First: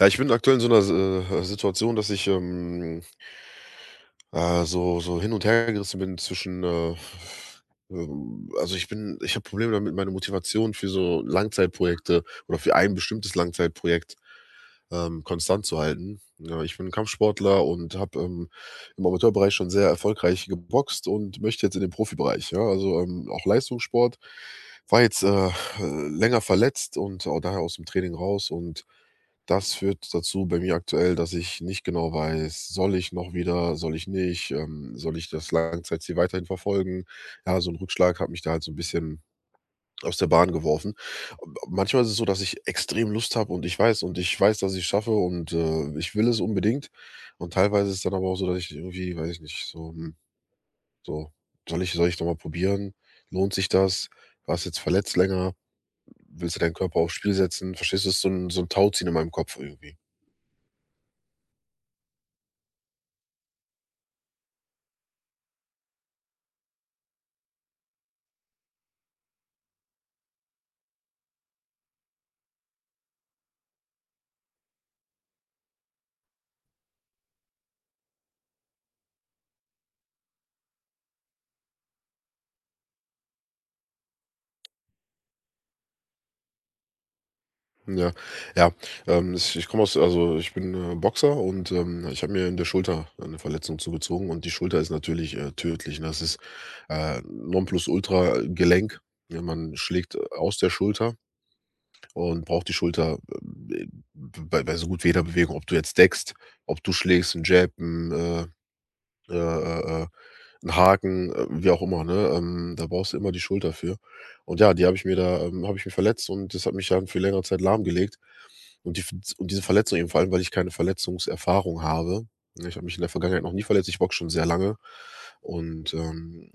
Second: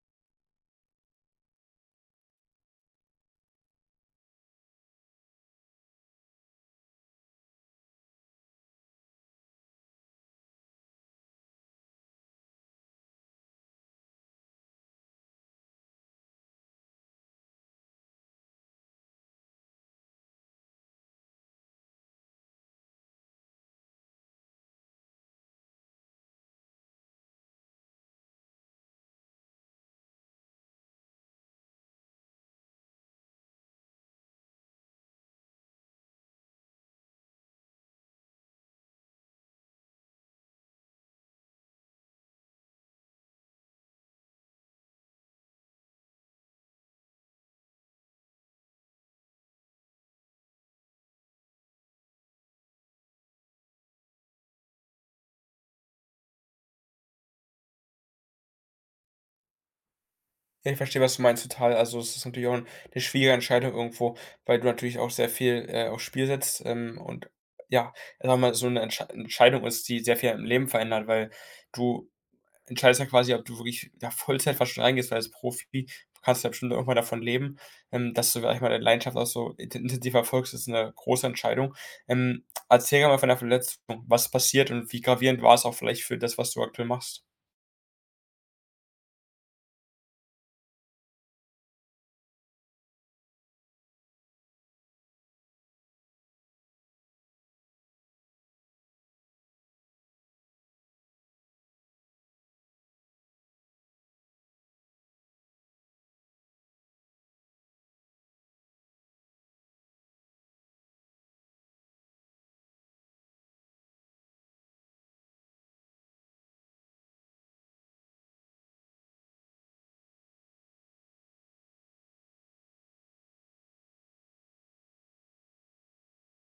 Ja, ich bin aktuell in so einer Situation, dass ich, so hin und hergerissen bin zwischen. Ich habe Probleme damit, meine Motivation für so Langzeitprojekte oder für ein bestimmtes Langzeitprojekt, konstant zu halten. Ja, ich bin Kampfsportler und habe, im Amateurbereich schon sehr erfolgreich geboxt und möchte jetzt in den Profibereich, ja, also, auch Leistungssport. War jetzt, länger verletzt und auch daher aus dem Training raus und das führt dazu bei mir aktuell, dass ich nicht genau weiß: Soll ich noch wieder, soll ich nicht, soll ich das Langzeitziel weiterhin verfolgen? Ja, so ein Rückschlag hat mich da halt so ein bisschen aus der Bahn geworfen. Manchmal ist es so, dass ich extrem Lust habe und ich weiß, dass ich's schaffe und, ich will es unbedingt. Und teilweise ist es dann aber auch so, dass ich irgendwie, weiß ich nicht, so, hm, so: „Soll ich noch mal probieren? Lohnt sich das? Warst jetzt verletzt länger? Willst du deinen Körper aufs Spiel setzen?“ Verstehst du? Es ist so ein so 'n Tauziehen in meinem Kopf irgendwie. Ja, ich verstehe, was du meinst, total. Also, es ist natürlich auch 'n 'ne schwierige Entscheidung irgendwo, weil du natürlich auch sehr viel, aufs Spiel setzt, und ja, sagen wir mal, so 'ne Entscheidung ist, die sehr viel im Leben verändert, weil du entscheidest ja quasi, ob du wirklich, ja, Vollzeit fast schon reingehst, weil als Profi kannst du ja bestimmt irgendwann davon leben. Dass du, sage ich mal, deine Leidenschaft auch so intensiv verfolgst, ist 'ne große Entscheidung. Erzähl gerne mal von der Verletzung. Was ist passiert und wie gravierend war es auch vielleicht für das, was du aktuell machst? Ja, ja. Ich komme aus. Also, ich bin, Boxer und, ich habe mir in der Schulter eine Verletzung zugezogen und die Schulter ist natürlich, tödlich, ne? Das ist, Nonplusultra Gelenk. Ja, man schlägt aus der Schulter und braucht die Schulter, bei so gut wie jeder Bewegung, ob du jetzt deckst, ob du schlägst, 'n Jab, äh, äh, äh, 'n Haken, wie auch immer, ne? Da brauchst du immer die Schulter für. Und ja, die habe ich mir da habe ich mir verletzt und das hat mich dann für längere Zeit lahmgelegt. Und die und diese Verletzung eben, vor allem, weil ich keine Verletzungserfahrung habe, ne? Ich habe mich in der Vergangenheit noch nie verletzt, ich boxe schon sehr lange. Und,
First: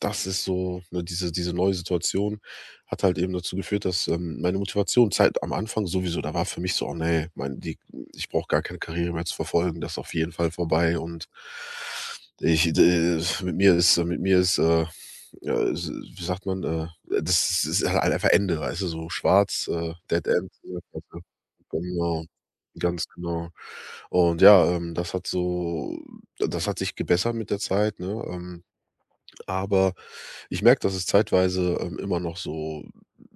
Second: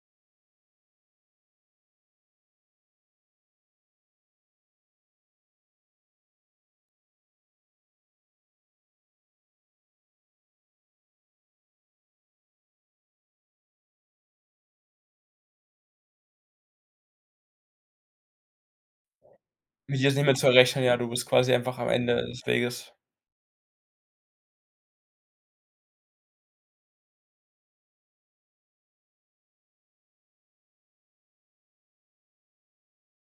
das ist so ne, diese neue Situation hat halt eben dazu geführt, dass, meine Motivation Zeit am Anfang sowieso da war für mich so: „Oh ne, mein, die ich brauche gar keine Karriere mehr zu verfolgen, das ist auf jeden Fall vorbei und ich, d mit mir ist, ja, s wie sagt man, das ist halt einfach Ende, weißt du, so schwarz, Mit dir ist Dead nicht mehr zu End. Rechnen, ja, Weißt du du.“ bist quasi einfach am Ende Genau, des Weges. ganz genau. Und ja, das hat sich gebessert mit der Zeit, ne? Aber ich merke, dass es zeitweise, immer noch so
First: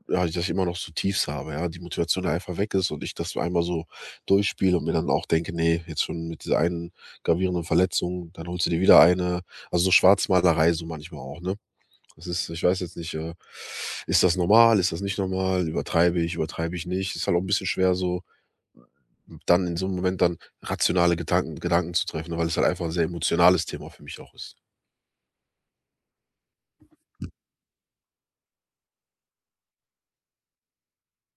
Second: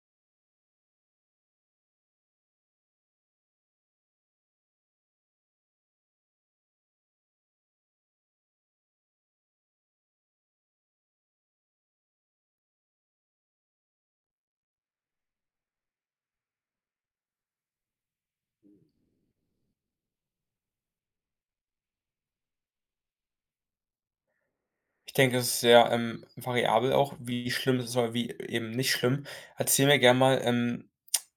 ja, dass ich immer noch so Tiefs habe, ja, die Motivation da einfach weg ist und ich das einmal so durchspiele und mir dann auch denke: „Nee jetzt schon mit dieser einen gravierenden Verletzung, dann holst du dir wieder eine.“ Also, so Schwarzmalerei so manchmal auch, ne? Das ist ich weiß jetzt nicht, ist das normal, ist das nicht normal, übertreibe ich nicht? Ist halt auch ein bisschen schwer so, dann in so einem Moment dann rationale Gedanken zu treffen, ne, weil es halt einfach ein sehr emotionales Thema für mich auch ist. Ich denke, es ist sehr, variabel auch, wie schlimm es ist oder wie eben nicht schlimm. Erzähl mir gerne mal,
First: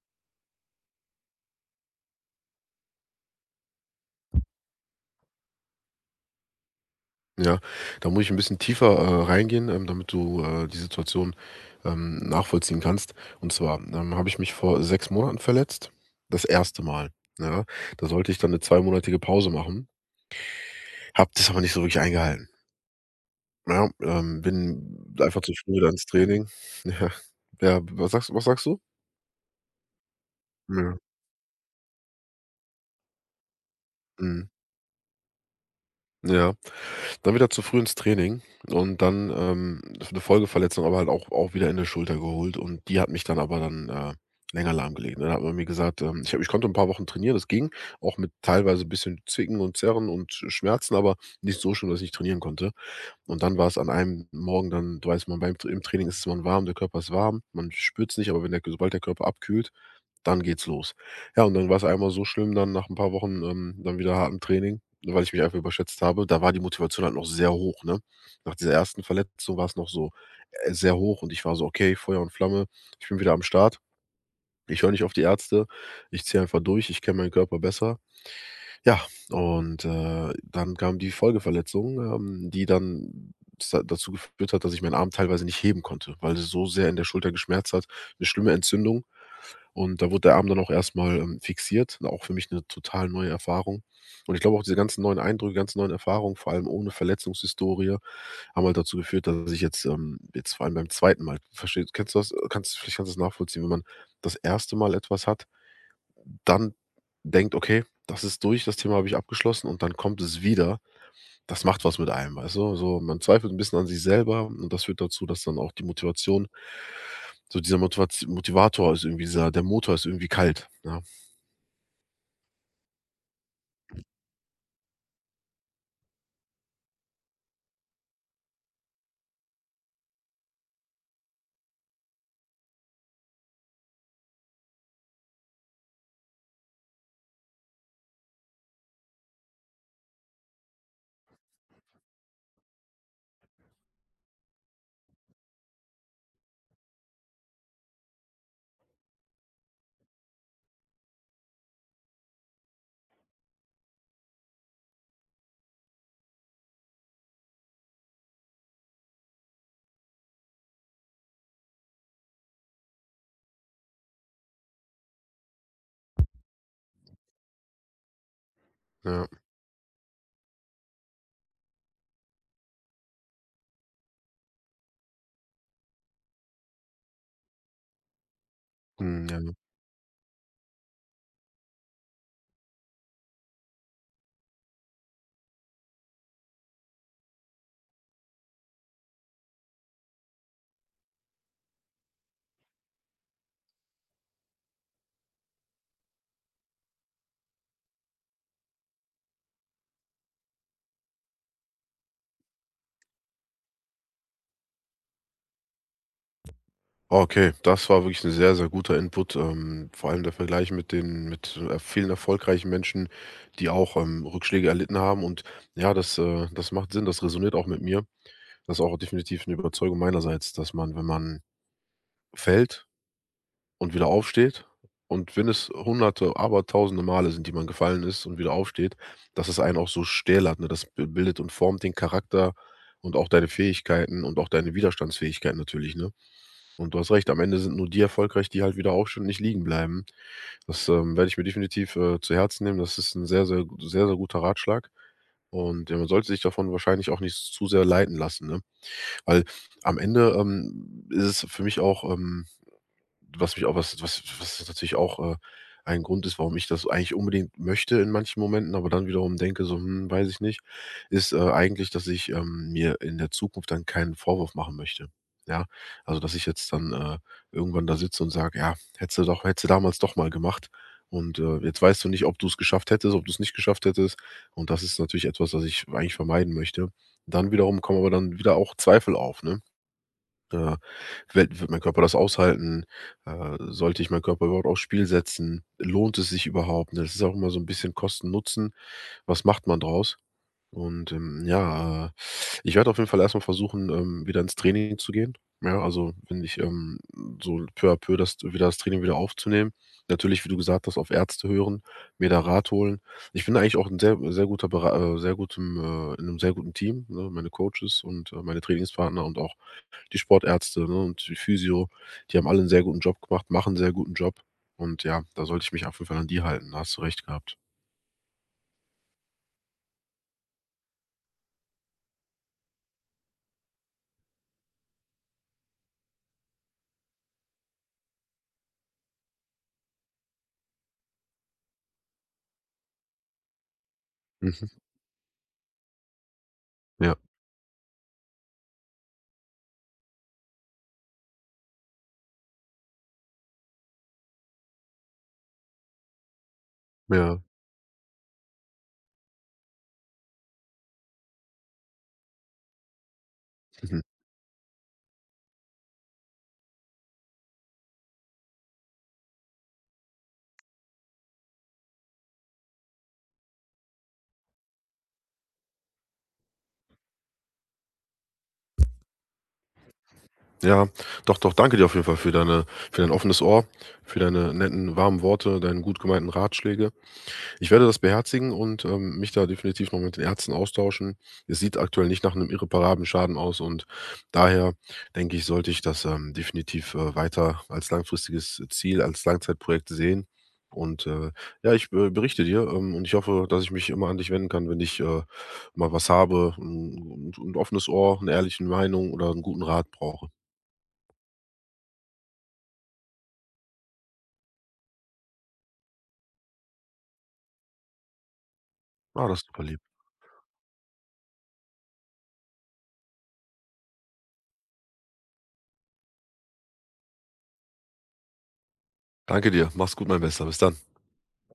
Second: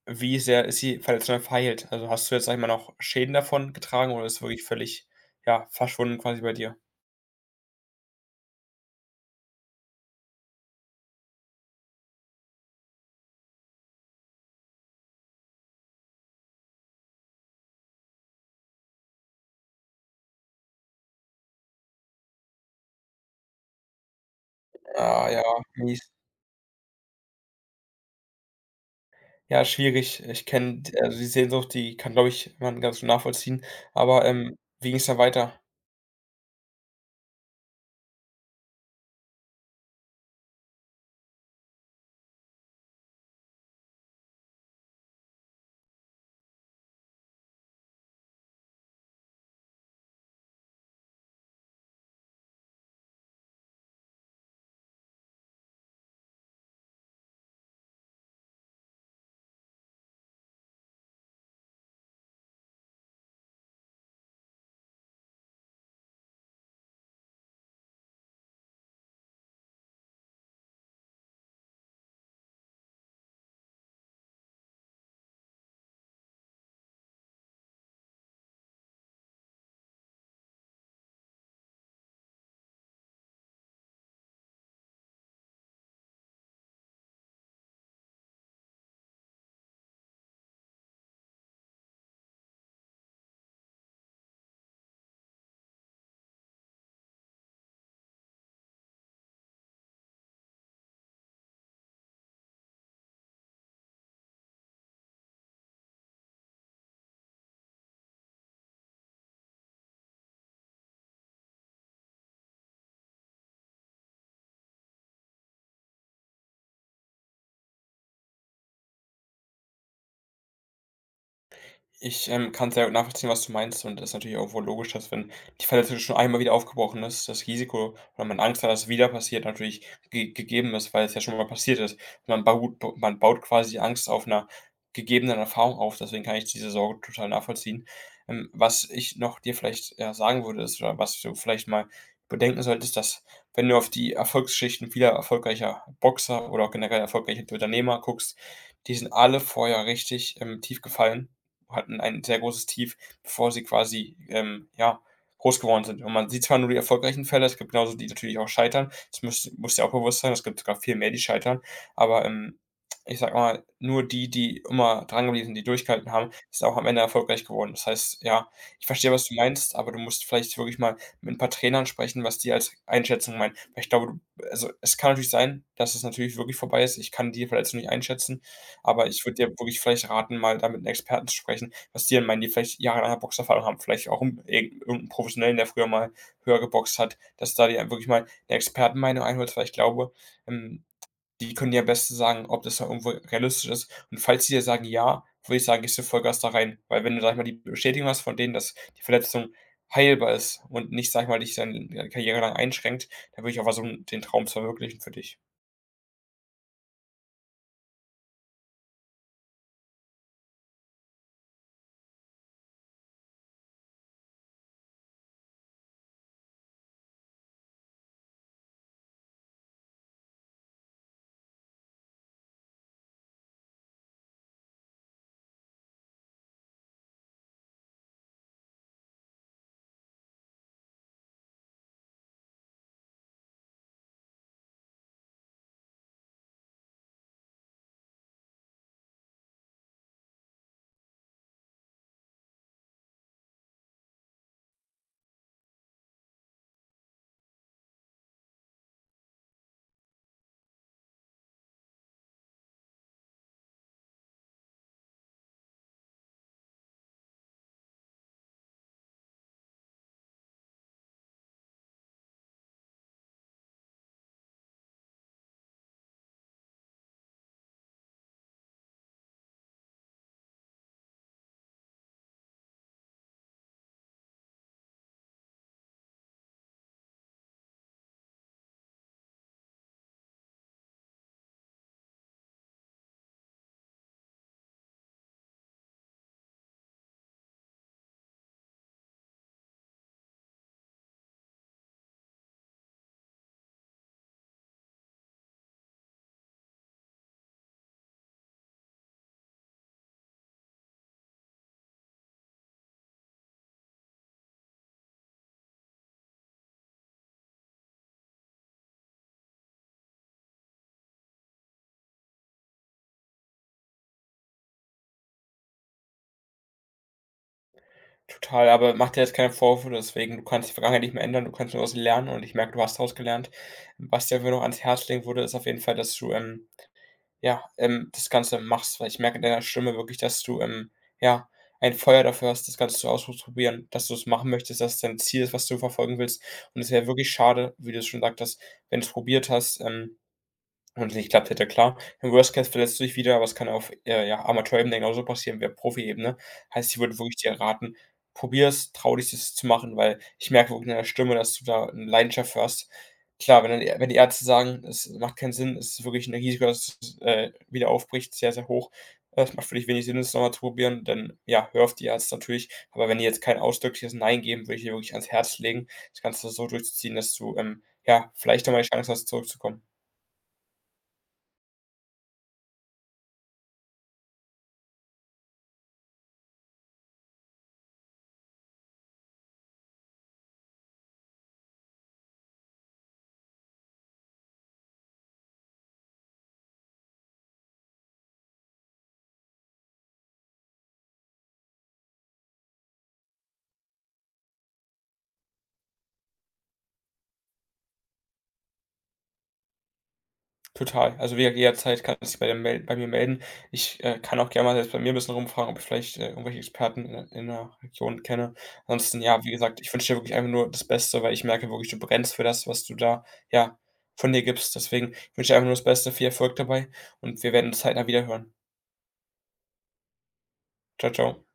wie sehr ist die Verletzung verheilt? Also, hast du jetzt, sag ich mal, noch Schäden davon getragen oder ist wirklich völlig, ja, verschwunden quasi bei dir? Ja, da muss ich ein bisschen tiefer, reingehen, damit du, die Situation, nachvollziehen kannst. Und zwar, habe ich mich vor 6 Monaten verletzt, das erste Mal, ja? Da sollte ich dann 'ne zweimonatige Pause machen, habe das aber nicht so wirklich eingehalten, ja? Bin Ah, einfach ja, zu früh wieder ins mies. Training. Ja. Ja, was sagst du? Ja, schwierig. Ich kenne Ja, also, die Sehnsucht, die kann, glaube ich, man ganz gut nachvollziehen. Aber, mhm. Wie ging es dann weiter? Ja. Dann wieder zu früh ins Training und dann, 'ne Folgeverletzung, aber halt auch wieder in der Schulter geholt und die hat mich dann länger lahmgelegt. Dann hat man mir gesagt, ich konnte ein paar Wochen trainieren, das ging, auch mit teilweise ein bisschen Zwicken und Zerren und Schmerzen, aber nicht so schlimm, dass ich nicht trainieren konnte. Und dann war es an einem Morgen dann, du weißt, man beim im Training ist man warm, der Körper ist warm, man spürt's nicht, aber wenn der sobald der Körper abkühlt, dann geht's los. Ja, und dann war's einmal so schlimm, dann nach ein paar Wochen, dann wieder hartem Training, weil ich mich einfach überschätzt habe. Da war die Motivation halt noch sehr hoch, ne? Nach dieser ersten Verletzung war's noch so, sehr hoch und ich war so: „Okay, Feuer und Flamme, ich bin wieder am Start. Ich höre nicht auf die Ärzte. Ich ziehe einfach durch. Ich kenne meinen Körper besser.“ Ja, und, dann kam die Folgeverletzung, die dann s dazu geführt hat, dass ich meinen Arm teilweise nicht heben konnte, weil es so sehr in der Schulter geschmerzt hat. Eine schlimme Entzündung, und da wurde der Arm dann auch erstmal fixiert, auch für mich eine total neue Erfahrung. Und ich glaube auch diese ganzen neuen Eindrücke, ganzen neuen Erfahrungen, vor allem ohne Verletzungshistorie, haben halt dazu geführt, dass ich jetzt vor allem beim zweiten Mal verstehst, kennst du das? Kannst du's nachvollziehen, wenn man das erste Mal etwas hat, dann denkt: „Okay, das ist durch, das Thema habe ich abgeschlossen“, und dann kommt es wieder. Das macht was mit einem, weißt du? So, man zweifelt ein bisschen an sich selber und das führt dazu, dass dann auch die Motivation so dieser Motivaz Motivator ist irgendwie dieser der Motor ist irgendwie kalt, ja. Ich, kann sehr gut nachvollziehen, was du meinst, und es ist natürlich irgendwo logisch, dass, wenn die Verletzung schon einmal wieder aufgebrochen ist, das Risiko oder man Angst hat, dass es wieder passiert, natürlich ge gegeben ist, weil es ja schon mal passiert ist. Man baut b man baut quasi die Angst auf einer gegebenen Erfahrung auf, deswegen kann ich diese Sorge total nachvollziehen. Was ich noch dir vielleicht, ja, sagen würde, ist, oder was du vielleicht mal bedenken solltest, dass, wenn du auf die Erfolgsgeschichten vieler erfolgreicher Boxer oder auch generell erfolgreicher Unternehmer guckst, die sind alle vorher richtig, tief gefallen, hatten ein sehr großes Tief, bevor sie quasi, ja, groß geworden sind. Und man sieht zwar nur die erfolgreichen Fälle, es gibt genauso die, natürlich, auch scheitern. Das muss dir auch bewusst sein, es gibt sogar viel mehr, die scheitern. Aber ich sag mal, nur die, die immer dran geblieben sind, die durchgehalten haben, ist auch am Ende erfolgreich geworden. Das heißt, ja, ich verstehe, was Ja. du meinst, aber du musst vielleicht wirklich mal mit ein paar Trainern sprechen, was die als Einschätzung meinen. Weil ich glaube, du, also es kann natürlich sein, dass es natürlich wirklich vorbei ist. Ich kann die Verletzung nicht einschätzen, aber ich Mhm, würde dir ja. wirklich vielleicht raten, mal da mit 'nem Experten zu sprechen, was die denn meinen, die vielleicht jahrelang Boxerfahrung haben, vielleicht auch 'n Professionellen, der früher mal höher geboxt hat, dass du da dir wirklich mal 'ne Expertenmeinung einholst, weil ich glaube, ähm, die können dir am besten sagen, ob das noch irgendwo realistisch ist. Und falls die dir sagen: „Ja“, würde ich sagen, gehst du Vollgas da rein. Weil wenn du, sage ich mal, die Bestätigung hast von denen, dass die Verletzung heilbar ist und nicht, sage ich mal, dich dann deine karriere lang einschränkt, dann würde ich auch versuchen, den Traum zu verwirklichen für dich. Okay, das war wirklich ein sehr, sehr guter Input, vor allem der Vergleich mit vielen erfolgreichen Menschen, die auch, Rückschläge erlitten haben und ja, das macht Sinn, das resoniert auch mit mir. Das ist auch definitiv 'ne Überzeugung meinerseits, dass man, wenn man fällt und wieder aufsteht und wenn es hunderte, aber tausende Male sind, die man gefallen ist und wieder aufsteht, dass es einen auch so stählert, ne? Das b bildet und formt den Charakter und auch deine Fähigkeiten und auch deine Widerstandsfähigkeit natürlich, ne? Und du hast recht, am Ende sind nur die erfolgreich, die halt wieder aufstehen und nicht liegen bleiben. Das, werde ich mir definitiv, zu Herzen nehmen. Das ist ein sehr, sehr guter Ratschlag und, ja, man sollte sich davon wahrscheinlich auch nicht zu sehr leiten lassen, ne? Weil am Ende, ist es für mich auch was was was natürlich auch, ein Grund ist, warum ich das eigentlich unbedingt möchte in manchen Momenten, aber dann wiederum denke so: „Hm, weiß ich nicht“, ist, eigentlich, dass ich, mir in der Zukunft dann keinen Vorwurf machen möchte, ja? Also, dass ich jetzt dann, irgendwann da sitze und sage: „Ja, hättest du damals doch mal gemacht und, jetzt weißt du nicht, ob du es geschafft hättest, ob du es nicht geschafft hättest.“ Und das ist natürlich etwas, was ich eigentlich vermeiden möchte. Dann wiederum kommen aber dann wieder auch Zweifel auf, ne? Äh, wird mein Körper das aushalten? Sollte ich meinen Körper überhaupt aufs Spiel setzen? Lohnt es sich überhaupt? Ne, das ist auch immer so ein bisschen Kosten Nutzen. Was macht man draus? Und, ja, ich werde auf jeden Fall erstmal versuchen, wieder ins Training zu gehen. Ja, also, wenn ich, so peu à peu das Training wieder aufzunehmen. Natürlich, wie du gesagt hast, auf Ärzte hören, mir da Rat holen. Ich bin eigentlich auch ein sehr sehr guter Bera sehr gutem in einem sehr guten Team, ne? Meine Coaches und, meine Trainingspartner und auch die Sportärzte, ne, und die Physio, die haben alle einen sehr guten Job gemacht, machen 'n sehr guten Job. Und ja, da sollte ich mich auf jeden Fall an die halten, da hast du recht gehabt. Total, aber mach dir jetzt keine Vorwürfe deswegen. Du kannst die Vergangenheit nicht mehr ändern, du kannst nur daraus lernen, und ich merke, du hast daraus gelernt. Was dir einfach nur ans Herz legen würde, ist auf jeden Fall, dass du, ja, das Ganze machst, weil ich merke in deiner Stimme wirklich, dass du, ja, ein Feuer dafür hast, das Ganze zu auszuprobieren, dass du es machen möchtest, Mhm. dass es dein Ziel ist, was du verfolgen willst. Und es wäre Ja, wirklich schade, wie du es schon sagtest, wenn du es probiert hast. Wenn's nicht geklappt hätte, klar. Im Worst Case verletzt du dich wieder, aber es kann auf, ja, Amateurebene genauso passieren wie auf Profi Ebene. Heißt, ich würde wirklich ja, dir raten, probier es, trau dich, das zu machen, weil ich merke wirklich in deiner Stimme, dass du da eine Leidenschaft für hast. Klar, wenn dann die mhm. wenn die Ärzte sagen, es macht keinen Sinn, es ist wirklich 'n Risiko, dass es, wieder aufbricht, sehr, sehr hoch. Es macht für dich wenig Sinn, es nochmal zu probieren, dann, ja, hör auf die Ärzte natürlich. Aber wenn die jetzt kein ausdrückliches „Nein“ geben, würde ich dir wirklich ans Herz legen, das Ganze so durchzuziehen, dass du, ja, vielleicht nochmal mal die Chance hast, zurückzukommen. Ja, doch, doch, danke dir auf jeden Fall für deine für dein offenes Ohr, für deine netten, warmen Worte, deine gut gemeinten Ratschläge. Ich werde das beherzigen und, mich da definitiv noch mit den Ärzten austauschen. Es sieht aktuell nicht nach einem irreparablen Schaden aus und daher denke ich, sollte ich das, definitiv, weiter als langfristiges Ziel, als Langzeitprojekt sehen. Und, ja, ich, berichte dir, und ich hoffe, dass ich mich immer an dich wenden kann, wenn ich, mal was habe, ein 'n offenes Ohr, eine ehrliche Meinung oder einen guten Rat brauche. Total. Also, wie gesagt, jederzeit kann sich bei mir melden. Ich, kann auch gerne mal selbst bei mir ein bisschen rumfragen, ob ich vielleicht, irgendwelche Experten in der Region kenne. Ansonsten, Ah, das ja, ist wie super lieb. gesagt, ich wünsche dir wirklich einfach nur das Beste, weil ich merke wirklich, du brennst für das, was du da, ja, von dir gibst. Deswegen wünsche ich dir einfach nur das Beste, viel Erfolg dabei, und wir werden uns zeitnah wieder hören. Danke dir. Mach's gut, mein Bester. Bis dann. Ciao, ciao.